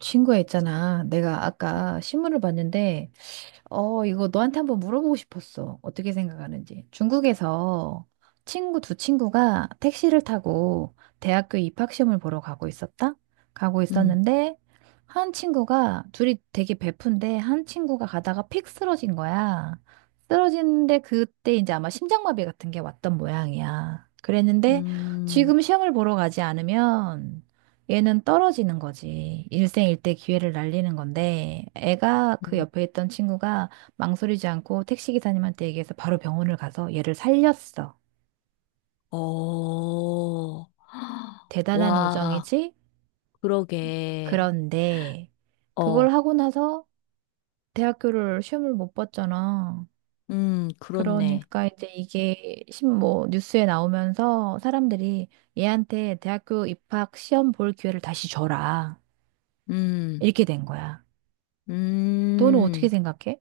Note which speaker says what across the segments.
Speaker 1: 친구야 있잖아. 내가 아까 신문을 봤는데, 이거 너한테 한번 물어보고 싶었어. 어떻게 생각하는지. 중국에서 친구 두 친구가 택시를 타고 대학교 입학시험을 보러 가고 있었다? 가고
Speaker 2: 음.
Speaker 1: 있었는데, 한 친구가, 둘이 되게 베푼데, 한 친구가 가다가 픽 쓰러진 거야. 쓰러지는데, 그때 이제 아마 심장마비 같은 게 왔던 모양이야. 그랬는데,
Speaker 2: 음.
Speaker 1: 지금 시험을 보러 가지 않으면, 얘는 떨어지는 거지. 일생일대 기회를 날리는 건데, 애가 그
Speaker 2: 음.
Speaker 1: 옆에 있던 친구가 망설이지 않고 택시기사님한테 얘기해서 바로 병원을 가서 얘를 살렸어.
Speaker 2: 어.
Speaker 1: 대단한
Speaker 2: 와.
Speaker 1: 우정이지?
Speaker 2: 그러게.
Speaker 1: 그런데, 그걸
Speaker 2: 어.
Speaker 1: 하고 나서 대학교를 시험을 못 봤잖아.
Speaker 2: 그렇네.
Speaker 1: 그러니까 이제 이게 신 뭐 뉴스에 나오면서 사람들이 얘한테 대학교 입학 시험 볼 기회를 다시 줘라.
Speaker 2: 음.
Speaker 1: 이렇게 된 거야. 너는 어떻게
Speaker 2: 음.
Speaker 1: 생각해?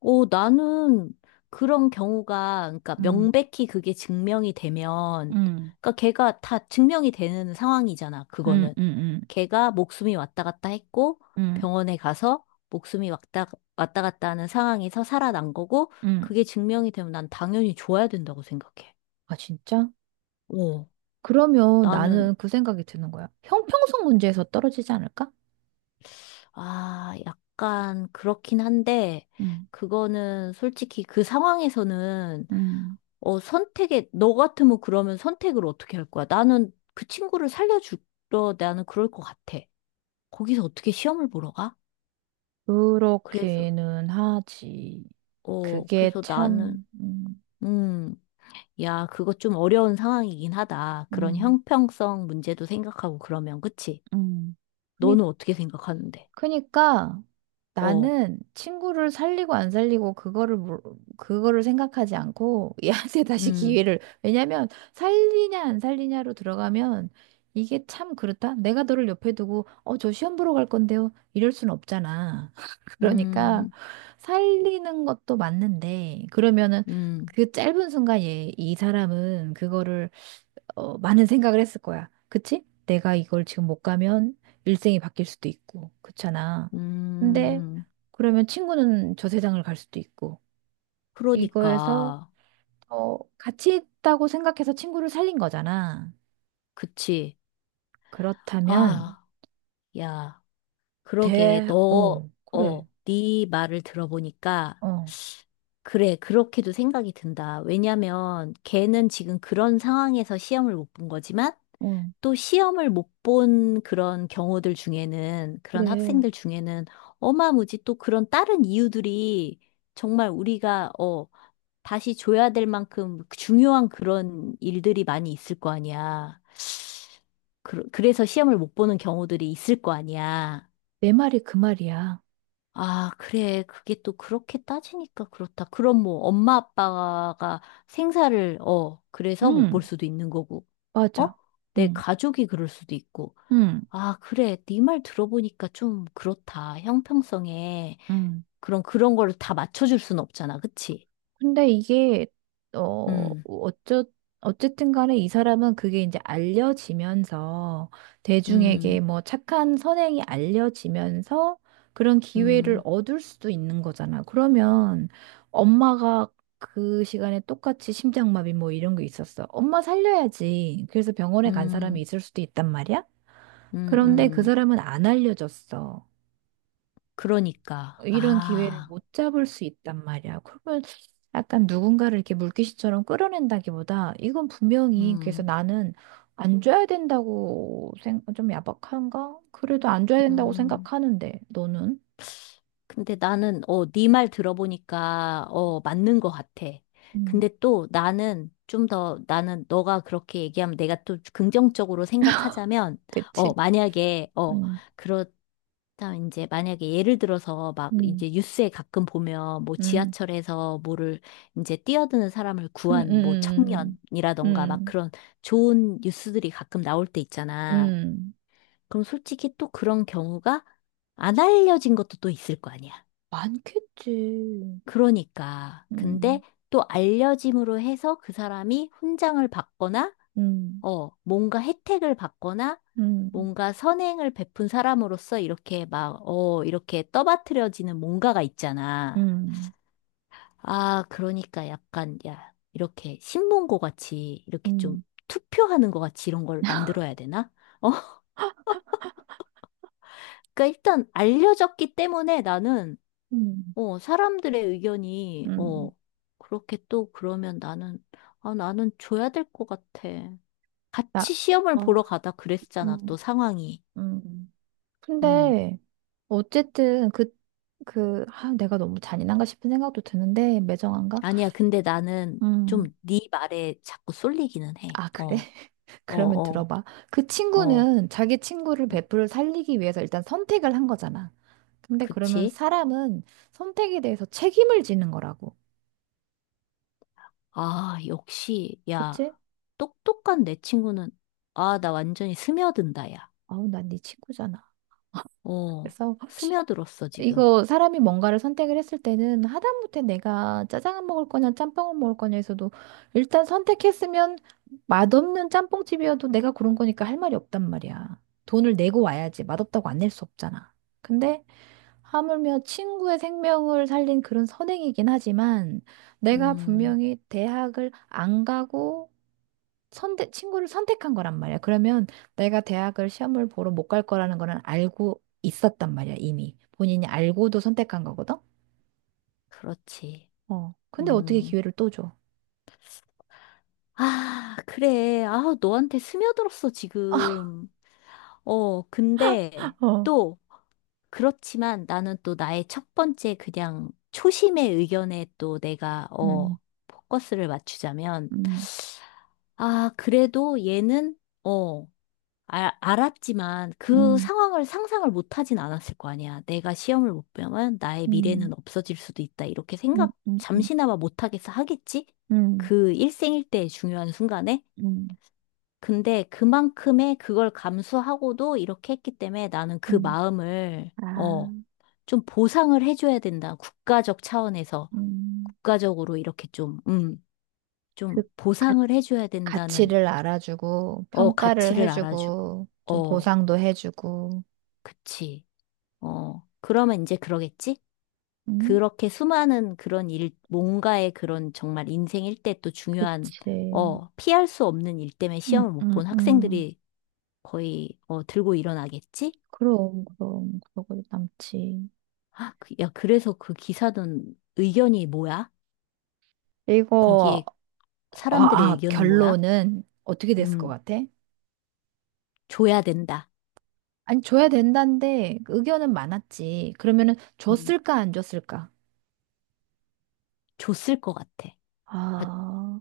Speaker 2: 오, 나는 그런 경우가, 그러니까
Speaker 1: 음.
Speaker 2: 명백히 그게 증명이 되면,
Speaker 1: 음.
Speaker 2: 그러니까 걔가 다 증명이 되는 상황이잖아,
Speaker 1: 음,
Speaker 2: 그거는.
Speaker 1: 음,
Speaker 2: 걔가 목숨이 왔다 갔다 했고,
Speaker 1: 음, 음,
Speaker 2: 병원에 가서 목숨이 왔다 갔다 하는 상황에서 살아난 거고,
Speaker 1: 음.
Speaker 2: 그게 증명이 되면 난 당연히 줘야 된다고 생각해.
Speaker 1: 아, 진짜?
Speaker 2: 오,
Speaker 1: 그러면
Speaker 2: 나는.
Speaker 1: 나는 그 생각이 드는 거야. 형평성 문제에서 떨어지지 않을까?
Speaker 2: 아, 약간 그렇긴 한데,
Speaker 1: 음,
Speaker 2: 그거는 솔직히 그 상황에서는,
Speaker 1: 음,
Speaker 2: 너 같으면 그러면 선택을 어떻게 할 거야? 나는 그 친구를 살려주러, 나는 그럴 것 같아. 거기서 어떻게 시험을 보러 가? 그래서,
Speaker 1: 그렇기는 하지.
Speaker 2: 어,
Speaker 1: 그게
Speaker 2: 그래서 나는.
Speaker 1: 참,
Speaker 2: 음, 야, 그거 좀 어려운 상황이긴 하다. 그런
Speaker 1: 음,
Speaker 2: 형평성 문제도 생각하고 그러면, 그치?
Speaker 1: 음.
Speaker 2: 너는 어떻게 생각하는데?
Speaker 1: 그러니까
Speaker 2: 어.
Speaker 1: 나는 친구를 살리고 안 살리고 그거를 그거를 생각하지 않고 얘한테 다시
Speaker 2: 음.
Speaker 1: 기회를 왜냐면 살리냐 안 살리냐로 들어가면 이게 참 그렇다. 내가 너를 옆에 두고 저 시험 보러 갈 건데요. 이럴 순 없잖아. 그러니까
Speaker 2: 음.
Speaker 1: 살리는 것도 맞는데 그러면은
Speaker 2: 음.
Speaker 1: 그 짧은 순간 얘, 이 사람은 그거를 많은 생각을 했을 거야. 그치? 내가 이걸 지금 못 가면 일생이 바뀔 수도 있고, 그렇잖아. 근데
Speaker 2: 음.
Speaker 1: 그러면 친구는 저 세상을 갈 수도 있고, 이거에서
Speaker 2: 그러니까,
Speaker 1: 같이 있다고 생각해서 친구를 살린 거잖아.
Speaker 2: 그치?
Speaker 1: 그렇다면
Speaker 2: 아, 야. 그러게, 너, 어,
Speaker 1: 그래,
Speaker 2: 네 말을 들어보니까,
Speaker 1: 어,
Speaker 2: 그래, 그렇게도 생각이 든다. 왜냐면, 걔는 지금 그런 상황에서 시험을 못 본 거지만,
Speaker 1: 어,
Speaker 2: 또 시험을 못 본 그런 경우들 중에는, 그런
Speaker 1: 그래.
Speaker 2: 학생들 중에는, 어마무지 또 그런 다른 이유들이 정말 우리가, 다시 줘야 될 만큼 중요한 그런 일들이 많이 있을 거 아니야. 그래서 시험을 못 보는 경우들이 있을 거 아니야.
Speaker 1: 내 말이 그 말이야.
Speaker 2: 아, 그래. 그게 또 그렇게 따지니까 그렇다. 그럼 뭐 엄마 아빠가 생사를, 그래서 못 볼
Speaker 1: 응,
Speaker 2: 수도 있는 거고. 어?
Speaker 1: 맞아.
Speaker 2: 내
Speaker 1: 응,
Speaker 2: 가족이 그럴 수도 있고.
Speaker 1: 응,
Speaker 2: 아, 그래. 네 말 들어보니까 좀 그렇다. 형평성에
Speaker 1: 응.
Speaker 2: 그런 거를 다 맞춰 줄 순 없잖아. 그치?
Speaker 1: 근데 이게 어
Speaker 2: 음.
Speaker 1: 어쩌 어쨌든 간에 이 사람은 그게 이제 알려지면서 대중에게
Speaker 2: 음.
Speaker 1: 뭐 착한 선행이 알려지면서 그런 기회를
Speaker 2: 음.
Speaker 1: 얻을 수도 있는 거잖아. 그러면 엄마가 그 시간에 똑같이 심장마비 뭐 이런 게 있었어. 엄마 살려야지. 그래서 병원에 간 사람이
Speaker 2: 음.
Speaker 1: 있을 수도 있단 말이야.
Speaker 2: 음.
Speaker 1: 그런데 그
Speaker 2: 음.
Speaker 1: 사람은 안 알려졌어.
Speaker 2: 그러니까.
Speaker 1: 이런 기회를
Speaker 2: 아.
Speaker 1: 못 잡을 수 있단 말이야. 그러면 약간 누군가를 이렇게 물귀신처럼 끌어낸다기보다 이건 분명히 그래서
Speaker 2: 음.
Speaker 1: 나는 안 줘야 된다고 생좀 야박한가? 그래도 안 줘야 된다고
Speaker 2: 음.
Speaker 1: 생각하는데 너는?
Speaker 2: 근데 나는, 네 말 들어보니까, 맞는 것 같아.
Speaker 1: 음,
Speaker 2: 근데 또 나는 좀 더, 나는 너가 그렇게 얘기하면 내가 또 긍정적으로 생각하자면,
Speaker 1: 그치?
Speaker 2: 어, 만약에,
Speaker 1: 음,
Speaker 2: 그렇, 다 이제 만약에 예를 들어서 막
Speaker 1: 음,
Speaker 2: 이제 뉴스에 가끔 보면 뭐
Speaker 1: 음,
Speaker 2: 지하철에서 뭐를 이제 뛰어드는 사람을
Speaker 1: 음,
Speaker 2: 구한 뭐
Speaker 1: 음, 음,
Speaker 2: 청년이라던가 막
Speaker 1: 음,
Speaker 2: 그런 좋은 뉴스들이 가끔 나올 때
Speaker 1: 음,
Speaker 2: 있잖아.
Speaker 1: 음.
Speaker 2: 그럼 솔직히 또 그런 경우가 안 알려진 것도 또 있을 거 아니야.
Speaker 1: 많겠지.
Speaker 2: 그러니까. 근데
Speaker 1: 음,
Speaker 2: 또 알려짐으로 해서 그 사람이 훈장을 받거나,
Speaker 1: 음,
Speaker 2: 뭔가 혜택을 받거나,
Speaker 1: 음,
Speaker 2: 뭔가 선행을 베푼 사람으로서 이렇게 막, 이렇게 떠받들여지는 뭔가가 있잖아.
Speaker 1: 음,
Speaker 2: 아, 그러니까 약간, 야, 이렇게 신문고 같이, 이렇게 좀
Speaker 1: 음,
Speaker 2: 투표하는 거 같이 이런 걸 만들어야 되나? 어. 그러니까 일단 알려졌기 때문에 나는,
Speaker 1: 음,
Speaker 2: 사람들의 의견이,
Speaker 1: 음.
Speaker 2: 그렇게 또 그러면 나는, 아, 나는 줘야 될 것 같아.
Speaker 1: 나,
Speaker 2: 같이 시험을
Speaker 1: 어,
Speaker 2: 보러 가다 그랬잖아,
Speaker 1: 음,
Speaker 2: 또 상황이.
Speaker 1: 음.
Speaker 2: 음,
Speaker 1: 근데 어쨌든 그, 아, 내가 너무 잔인한가 싶은 생각도 드는데, 매정한가?
Speaker 2: 아니야, 근데 나는 좀
Speaker 1: 음,
Speaker 2: 네 말에 자꾸 쏠리기는 해.
Speaker 1: 아, 그래?
Speaker 2: 어. 어.
Speaker 1: 그러면
Speaker 2: 어.
Speaker 1: 들어봐. 그
Speaker 2: 어.
Speaker 1: 친구는 자기 친구를
Speaker 2: 음,
Speaker 1: 베프를 살리기 위해서 일단 선택을 한 거잖아. 근데 그러면
Speaker 2: 그치?
Speaker 1: 사람은 선택에 대해서 책임을 지는 거라고.
Speaker 2: 아, 역시, 야,
Speaker 1: 그치?
Speaker 2: 똑똑한 내 친구는, 아, 나 완전히 스며든다, 야.
Speaker 1: 아우, 난 네 친구잖아.
Speaker 2: 어,
Speaker 1: 그래서
Speaker 2: 스며들었어, 지금.
Speaker 1: 이거 사람이 뭔가를 선택을 했을 때는 하다못해 내가 짜장을 먹을 거냐 짬뽕을 먹을 거냐에서도 일단 선택했으면 맛없는 짬뽕집이어도 내가 고른 거니까 할 말이 없단 말이야. 돈을 내고 와야지 맛없다고 안 낼 수 없잖아. 근데 하물며 친구의 생명을 살린 그런 선행이긴 하지만 내가
Speaker 2: 음,
Speaker 1: 분명히 대학을 안 가고 선택, 친구를 선택한 거란 말이야. 그러면 내가 대학을 시험을 보러 못 갈 거라는 거는 알고 있었단 말이야, 이미. 본인이 알고도 선택한 거거든?
Speaker 2: 그렇지.
Speaker 1: 어. 근데 어떻게
Speaker 2: 음.
Speaker 1: 기회를 또 줘?
Speaker 2: 아, 그래. 아, 너한테 스며들었어, 지금. 어, 근데
Speaker 1: 어.
Speaker 2: 또, 그렇지만 나는 또 나의 첫 번째 그냥 초심의 의견에 또 내가,
Speaker 1: 음,
Speaker 2: 포커스를 맞추자면,
Speaker 1: 음,
Speaker 2: 아, 그래도 얘는, 어, 알 알았지만 그
Speaker 1: 음,
Speaker 2: 상황을 상상을 못 하진 않았을 거 아니야. 내가 시험을 못 보면 나의
Speaker 1: 음,
Speaker 2: 미래는 없어질 수도 있다. 이렇게
Speaker 1: 음,
Speaker 2: 생각
Speaker 1: 음, 음,
Speaker 2: 잠시나마 못 하겠어, 하겠지?
Speaker 1: 음,
Speaker 2: 그 일생일대의 중요한 순간에?
Speaker 1: 음.
Speaker 2: 근데 그만큼의 그걸 감수하고도 이렇게 했기 때문에 나는 그
Speaker 1: 음.
Speaker 2: 마음을,
Speaker 1: 아,
Speaker 2: 좀 보상을 해줘야 된다. 국가적 차원에서.
Speaker 1: 음,
Speaker 2: 국가적으로 이렇게 좀, 좀
Speaker 1: 그 가,
Speaker 2: 보상을 해줘야 된다는,
Speaker 1: 가치를 알아주고,
Speaker 2: 어,
Speaker 1: 평가를
Speaker 2: 가치를 알아주고.
Speaker 1: 해주고, 좀
Speaker 2: 어,
Speaker 1: 보상도 해주고.
Speaker 2: 그치. 어, 그러면 이제 그러겠지?
Speaker 1: 음,
Speaker 2: 그렇게 수많은 그런 일, 뭔가의 그런 정말 인생 일대 또 중요한,
Speaker 1: 그치.
Speaker 2: 피할 수 없는 일 때문에
Speaker 1: 음,
Speaker 2: 시험을 못
Speaker 1: 음,
Speaker 2: 본
Speaker 1: 음.
Speaker 2: 학생들이 거의, 들고 일어나겠지?
Speaker 1: 그럼, 그럼, 그러고 남지.
Speaker 2: 아, 야, 그래서 그 기사는 의견이 뭐야?
Speaker 1: 이거,
Speaker 2: 거기에
Speaker 1: 아,
Speaker 2: 사람들의
Speaker 1: 아,
Speaker 2: 의견은 뭐야?
Speaker 1: 결론은 어떻게 됐을 것
Speaker 2: 음,
Speaker 1: 같아?
Speaker 2: 줘야 된다.
Speaker 1: 아니, 줘야 된다는데 의견은 많았지. 그러면은
Speaker 2: 음,
Speaker 1: 줬을까, 안 줬을까?
Speaker 2: 줬을 것 같아. 아,
Speaker 1: 아,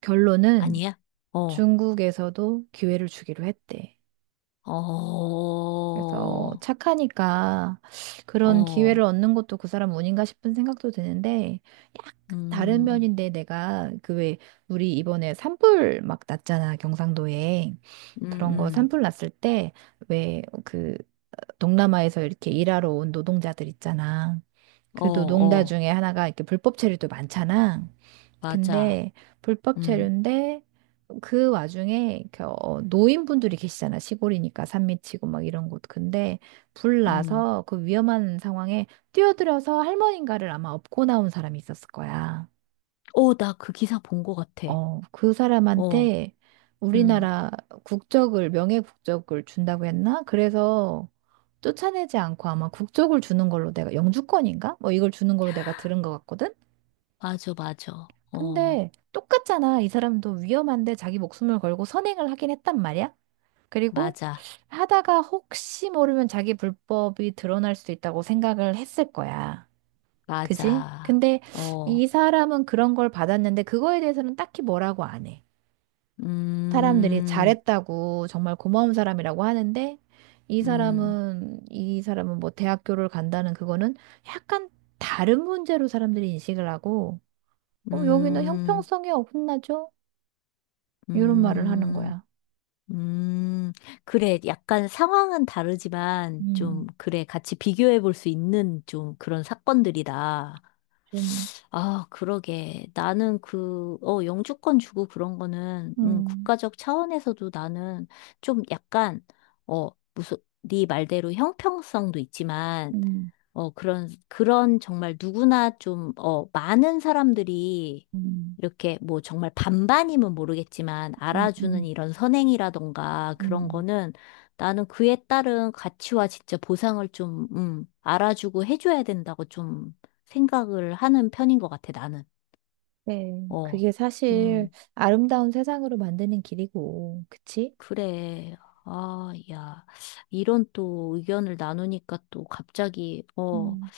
Speaker 1: 결론은
Speaker 2: 아니야? 어.
Speaker 1: 중국에서도 기회를 주기로 했대.
Speaker 2: 어.
Speaker 1: 그래서 착하니까 그런 기회를
Speaker 2: 어.
Speaker 1: 얻는 것도 그 사람 운인가 싶은 생각도 드는데 약간 다른
Speaker 2: 음.
Speaker 1: 면인데 내가 그 왜 우리 이번에 산불 막 났잖아 경상도에
Speaker 2: 음.
Speaker 1: 그런 거
Speaker 2: 음.
Speaker 1: 산불 났을 때 왜 그 동남아에서 이렇게 일하러 온 노동자들 있잖아
Speaker 2: 어.
Speaker 1: 그 노동자
Speaker 2: 어,
Speaker 1: 중에 하나가 이렇게 불법 체류도 많잖아
Speaker 2: 맞아.
Speaker 1: 근데 불법
Speaker 2: 음.
Speaker 1: 체류인데 그 와중에 그, 노인분들이 계시잖아. 시골이니까 산 밑이고 막 이런 곳. 근데 불
Speaker 2: 음.
Speaker 1: 나서 그 위험한 상황에 뛰어들어서 할머니인가를 아마 업고 나온 사람이 있었을 거야.
Speaker 2: 어, 나 그 기사 본 것 같아.
Speaker 1: 어, 그
Speaker 2: 어.
Speaker 1: 사람한테
Speaker 2: 음,
Speaker 1: 우리나라 국적을, 명예 국적을 준다고 했나? 그래서 쫓아내지 않고 아마 국적을 주는 걸로 내가 영주권인가? 뭐 이걸 주는 걸로 내가 들은 것 같거든?
Speaker 2: 맞아, 맞아. 어,
Speaker 1: 근데 똑같잖아. 이 사람도 위험한데 자기 목숨을 걸고 선행을 하긴 했단 말이야. 그리고
Speaker 2: 맞아,
Speaker 1: 하다가 혹시 모르면 자기 불법이 드러날 수도 있다고 생각을 했을 거야. 그지?
Speaker 2: 맞아.
Speaker 1: 근데
Speaker 2: 어.
Speaker 1: 이 사람은 그런 걸 받았는데 그거에 대해서는 딱히 뭐라고 안 해. 사람들이
Speaker 2: 음.
Speaker 1: 잘했다고 정말 고마운 사람이라고 하는데 이
Speaker 2: 음.
Speaker 1: 사람은 이 사람은 뭐 대학교를 간다는 그거는 약간 다른 문제로 사람들이 인식을 하고 여기는
Speaker 2: 음.
Speaker 1: 형평성이 어긋나죠? 이런 말을 하는
Speaker 2: 음.
Speaker 1: 거야.
Speaker 2: 음. 그래, 약간 상황은 다르지만, 좀,
Speaker 1: 음,
Speaker 2: 그래, 같이 비교해 볼 수 있는 좀 그런 사건들이다.
Speaker 1: 좀,
Speaker 2: 아, 그러게. 나는 그, 영주권 주고 그런 거는,
Speaker 1: 음,
Speaker 2: 국가적 차원에서도 나는 좀 약간, 어, 무슨, 네 말대로 형평성도 있지만,
Speaker 1: 음,
Speaker 2: 어, 그런 정말 누구나 좀, 많은 사람들이
Speaker 1: 음,
Speaker 2: 이렇게 뭐 정말 반반이면 모르겠지만
Speaker 1: 음,
Speaker 2: 알아주는
Speaker 1: 음,
Speaker 2: 이런 선행이라던가 그런
Speaker 1: 음.
Speaker 2: 거는 나는 그에 따른 가치와 진짜 보상을 좀, 알아주고 해줘야 된다고 좀 생각을 하는 편인 것 같아, 나는.
Speaker 1: 네.
Speaker 2: 어.
Speaker 1: 그게 사실
Speaker 2: 음.
Speaker 1: 아름다운 세상으로 만드는 길이고, 그치?
Speaker 2: 그래. 아, 야, 이런 또 의견을 나누니까 또 갑자기,
Speaker 1: 음.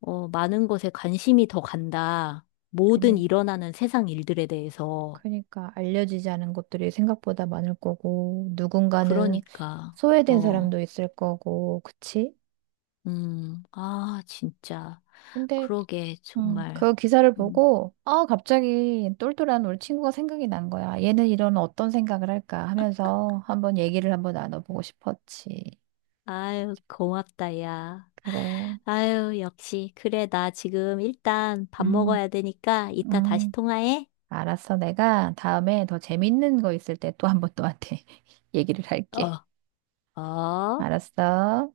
Speaker 2: 어, 많은 것에 관심이 더 간다. 모든
Speaker 1: 그니,
Speaker 2: 일어나는 세상 일들에 대해서.
Speaker 1: 그러니까 알려지지 않은 것들이 생각보다 많을 거고, 누군가는
Speaker 2: 그러니까.
Speaker 1: 소외된
Speaker 2: 어.
Speaker 1: 사람도 있을 거고, 그치?
Speaker 2: 음. 아, 진짜.
Speaker 1: 근데
Speaker 2: 그러게, 정말.
Speaker 1: 그 기사를
Speaker 2: 음.
Speaker 1: 보고, 아, 갑자기 똘똘한 우리 친구가 생각이 난 거야. 얘는 이런 어떤 생각을 할까 하면서 한번 얘기를 한번 나눠보고 싶었지.
Speaker 2: 아유, 고맙다, 야.
Speaker 1: 그래.
Speaker 2: 아유, 역시. 그래, 나 지금 일단 밥
Speaker 1: 음,
Speaker 2: 먹어야 되니까 이따 다시
Speaker 1: 음.
Speaker 2: 통화해.
Speaker 1: 알았어. 내가 다음에 더 재밌는 거 있을 때 또 한번 너한테 얘기를 할게.
Speaker 2: 어. 어.
Speaker 1: 알았어.